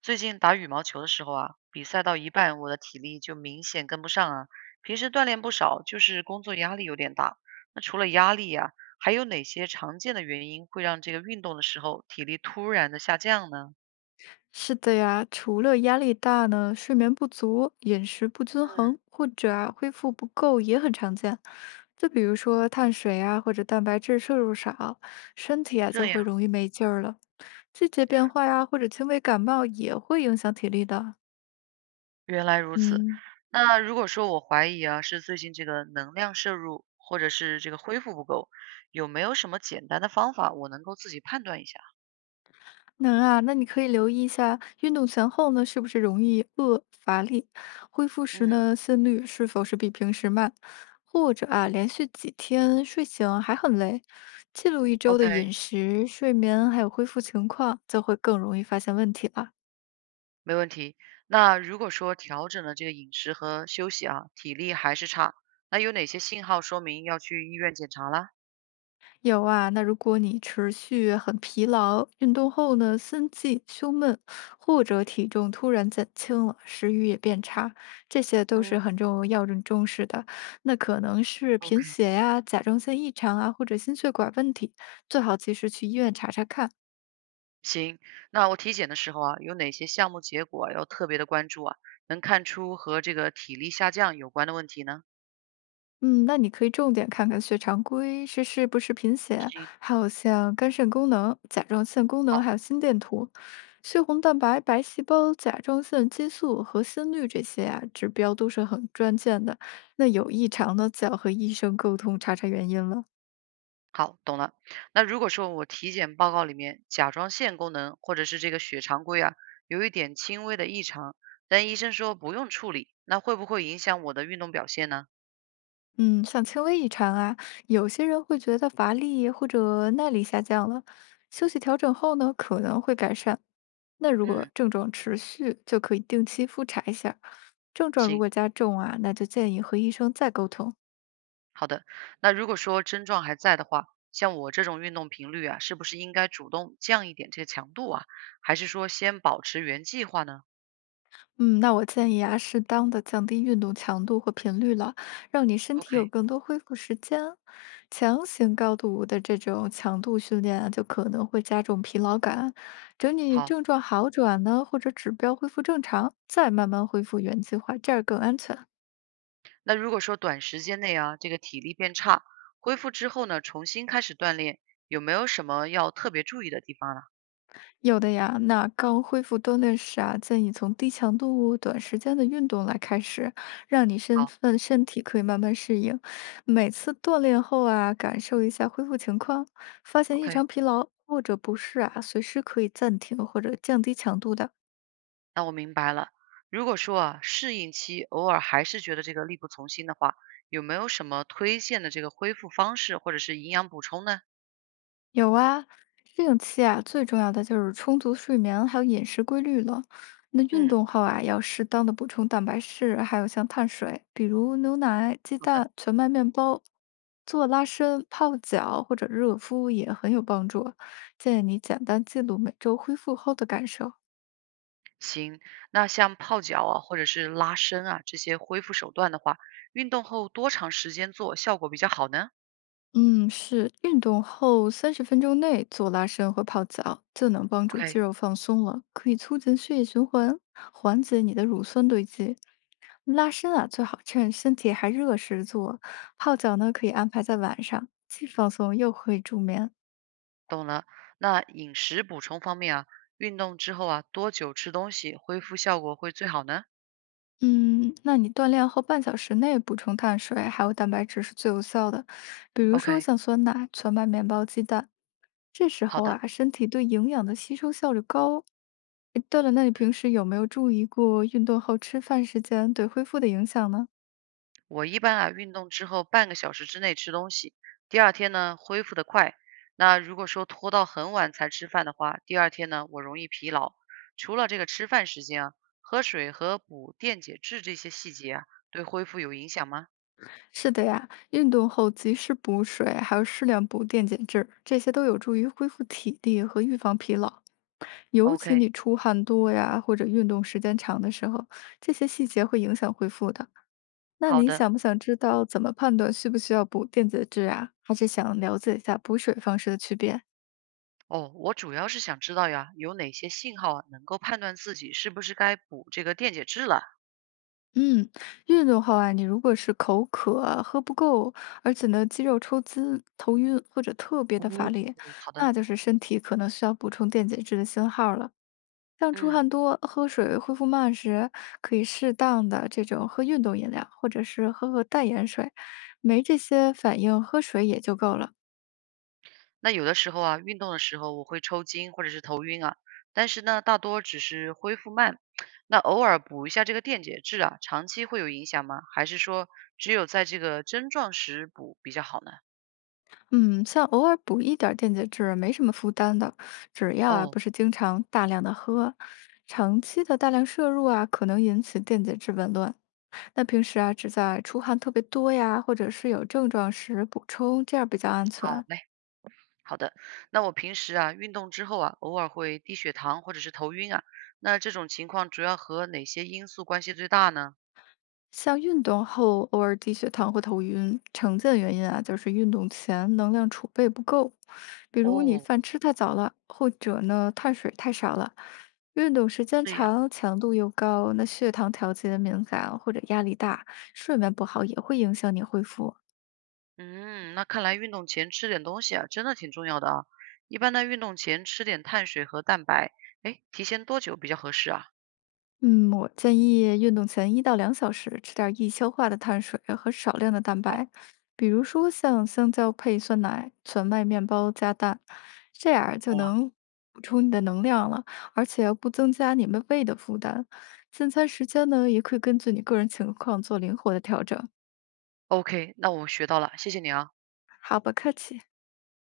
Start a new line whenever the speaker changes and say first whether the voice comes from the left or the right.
right: 最近打羽毛球的时候啊，比赛到一半，我的体力就明显跟不上啊。平时锻炼不少，就是工作压力有点大。那除了压力呀、还有哪些常见的原因会让这个运动的时候体力突然的下降呢？
left: 是的呀，除了压力大呢，睡眠不足、饮食不均
right: 嗯，
left: 衡或者啊恢复不够也很常见。就比如说碳水啊或者蛋白质摄入少，身体啊
right: 这
left: 就会
right: 样，
left: 容易没劲儿了。季节变化呀、或者轻微感冒也会影响体力的。
right: 原来如此。
left: 嗯，
right: 那如果说我怀疑啊，是最近这个能量摄入或者是这个恢复不够，有没有什么简单的方法我能够自己判断一下？
left: 能啊，那你可以留意一下运动前后呢，是不是容易饿、乏力，恢复时
right: 嗯
left: 呢，心率是否是比平时慢，或者啊，连续几天睡醒还很累，记录一周的
right: ，OK。
left: 饮食、睡眠还有恢复情况，就会更容易发现问题了。
right: 没问题。那如果说调整了这个饮食和休息啊，体力还是差，那有哪些信号说明要去医院检查啦？
left: 有啊，那如果你持续很疲劳，运动后呢，心悸、胸闷，或者体重突然减轻了，食欲也变差，这些都
right: 嗯，
left: 是很重要人重视的。那可能是贫
right: ？OK，
left: 血呀、甲状腺异常啊，或者心血管问题，最好及时去医院查查看。
right: 行。那我体检的时候啊，有哪些项目结果要特别的关注啊？能看出和这个体力下降有关的问题呢？
left: 嗯，那你可以重点看看血常规是不是贫血，
right: 行，
left: 还有像肝肾功能、甲状腺功能，
right: 好，
left: 还有心电图。血红蛋白、白细胞、甲状腺激素和心率这些啊指标都是很关键的。那有异常呢，就要和医生沟通，查查原因了。
right: 好，懂了。那如果说我体检报告里面甲状腺功能或者是这个血常规啊，有一点轻微的异常，但医生说不用处理，那会不会影响我的运动表现呢？
left: 嗯，像轻微异常啊，有些人会觉得乏力或者耐力下降了，休息调整后呢，可能会改善。那如果
right: 嗯，
left: 症状持续，就可以定期复查一下。症状如
right: 行。
left: 果加重啊，那就建议和医生再沟通。
right: 好的，那如果说症状还在的话，像我这种运动频率啊，是不是应该主动降一点这个强度啊？还是说先保持原计划呢
left: 嗯，那我建议啊，适当的降低运动强度和频率了，让你身体有
right: ？OK，
left: 更多恢复时间。强行高度的这种强度训练啊，就可能会加重疲劳感。等你
right: 好，
left: 症状好转呢，或者指标恢复正常，再慢慢恢复原计划，这样更安全。
right: 那如果说短时间内啊，这个体力变差，恢复之后呢，重新开始锻炼，有没有什么要特别注意的地方呢？
left: 有的呀，那刚恢复锻炼时啊，建议从低强度、短时间的运动来开始，让你
right: 好
left: 身体可以慢慢适应。每次锻炼后啊，感受一下恢复情况，发现异
right: ，OK，
left: 常疲劳或者不适啊，随时可以暂停或者降低强度的。
right: 那我明白了。如果说啊，适应期偶尔还是觉得这个力不从心的话，有没有什么推荐的这个恢复方式或者是营养补充呢？
left: 有啊，适应期啊，最重要的就是充足睡眠，还有饮食规律了。那运
right: 嗯，
left: 动后啊，要适当的补充蛋白质，还有像碳水，比如牛奶、鸡
right: 好的。
left: 蛋、全麦面包。做拉伸、泡脚或者热敷也很有帮助。建议你简单记录每周恢复后的感受。
right: 行，那像泡脚啊，或者是拉伸啊，这些恢复手段的话，运动后多长时间做效果比较好呢
left: 嗯，是运动后30分钟内做拉伸或泡脚，就能帮助肌
right: ？OK，
left: 肉放松了，可以促进血液循环，缓解你的乳酸堆积。拉伸啊，最好趁身体还热时做。泡脚呢，可以安排在晚上，既放松又可以助眠。
right: 懂了。那饮食补充方面啊，运动之后啊，多久吃东西恢复效果会最好呢
left: 嗯，那你锻炼后半小时内补充碳水还有蛋白质是最有效的，比如说
right: ？OK，
left: 像酸奶、全麦面包、鸡蛋。这时
right: 好
left: 候
right: 的。
left: 啊，身体对营养的吸收效率高。诶对了，那你平时有没有注意过运动后吃饭时间对恢复的影响呢？
right: 我一般啊，运动之后半个小时之内吃东西，第二天呢恢复得快。那如果说拖到很晚才吃饭的话，第二天呢我容易疲劳。除了这个吃饭时间啊，喝水和补电解质这些细节啊，对恢复有影响吗
left: 是的呀，运动后及时补水，还有适量补电解质，这些都有助于恢复体力和预防疲劳。尤其
right: ？OK，
left: 你出汗多呀，或者运动时间长的时候，这些细节会影响恢复的。那
right: 好
left: 你
right: 的。
left: 想不想知道怎么判断需不需要补电解质啊？还是想了解一下补水方式的区别？
right: 哦，我主要是想知道呀，有哪些信号啊能够判断自己是不是该补这个电解质了？
left: 嗯，运动后啊，你如果是口渴、喝不够，而且呢肌肉抽筋、头晕或者特别
right: 哦，
left: 的乏力，
right: 好
left: 那
right: 的，
left: 就是身体可能需要补充电解质的信号了。像出
right: 嗯。
left: 汗多、喝水恢复慢时，可以适当的这种喝运动饮料，或者是喝喝淡盐水，没这些反应，喝水也就够了。
right: 那有的时候啊，运动的时候我会抽筋或者是头晕啊，但是呢，大多只是恢复慢。那偶尔补一下这个电解质啊，长期会有影响吗？还是说只有在这个症状时补比较好呢？
left: 嗯，像偶尔补一点儿电解质，没什么负担的，只要啊
right: 哦，
left: 不是经常大量的喝，长期的大量摄入啊，可能引起电解质紊乱。那平时啊，只在出汗特别多呀，或者是有症状时补充，这样比较安
right: 好
left: 全。
right: 嘞，好的。那我平时啊，运动之后啊，偶尔会低血糖或者是头晕啊，那这种情况主要和哪些因素关系最大呢？
left: 像运动后偶尔低血糖或头晕，常见原因啊就是运动前能量储备不够，比如你
right: 哦，
left: 饭吃太早了，或者呢碳水太少了。运动时间
right: 这样。
left: 长，强度又高，那血糖调节敏感或者压力大，睡眠不好也会影响你恢复。
right: 嗯，那看来运动前吃点东西啊，真的挺重要的啊。一般在运动前吃点碳水和蛋白，哎，提前多久比较合适啊？
left: 嗯，我建议运动前1到2小时吃点易消化的碳水和少量的蛋白，比如说像香蕉配酸奶、全麦面包加蛋，这样儿就
right: 懂了
left: 能补充你的能量了，而且不增加你们胃的负担。进餐时间呢，也可以根据你个人情况做灵活的调整。
right: ，OK，那我学到了，谢谢你啊。
left: 好，不客气。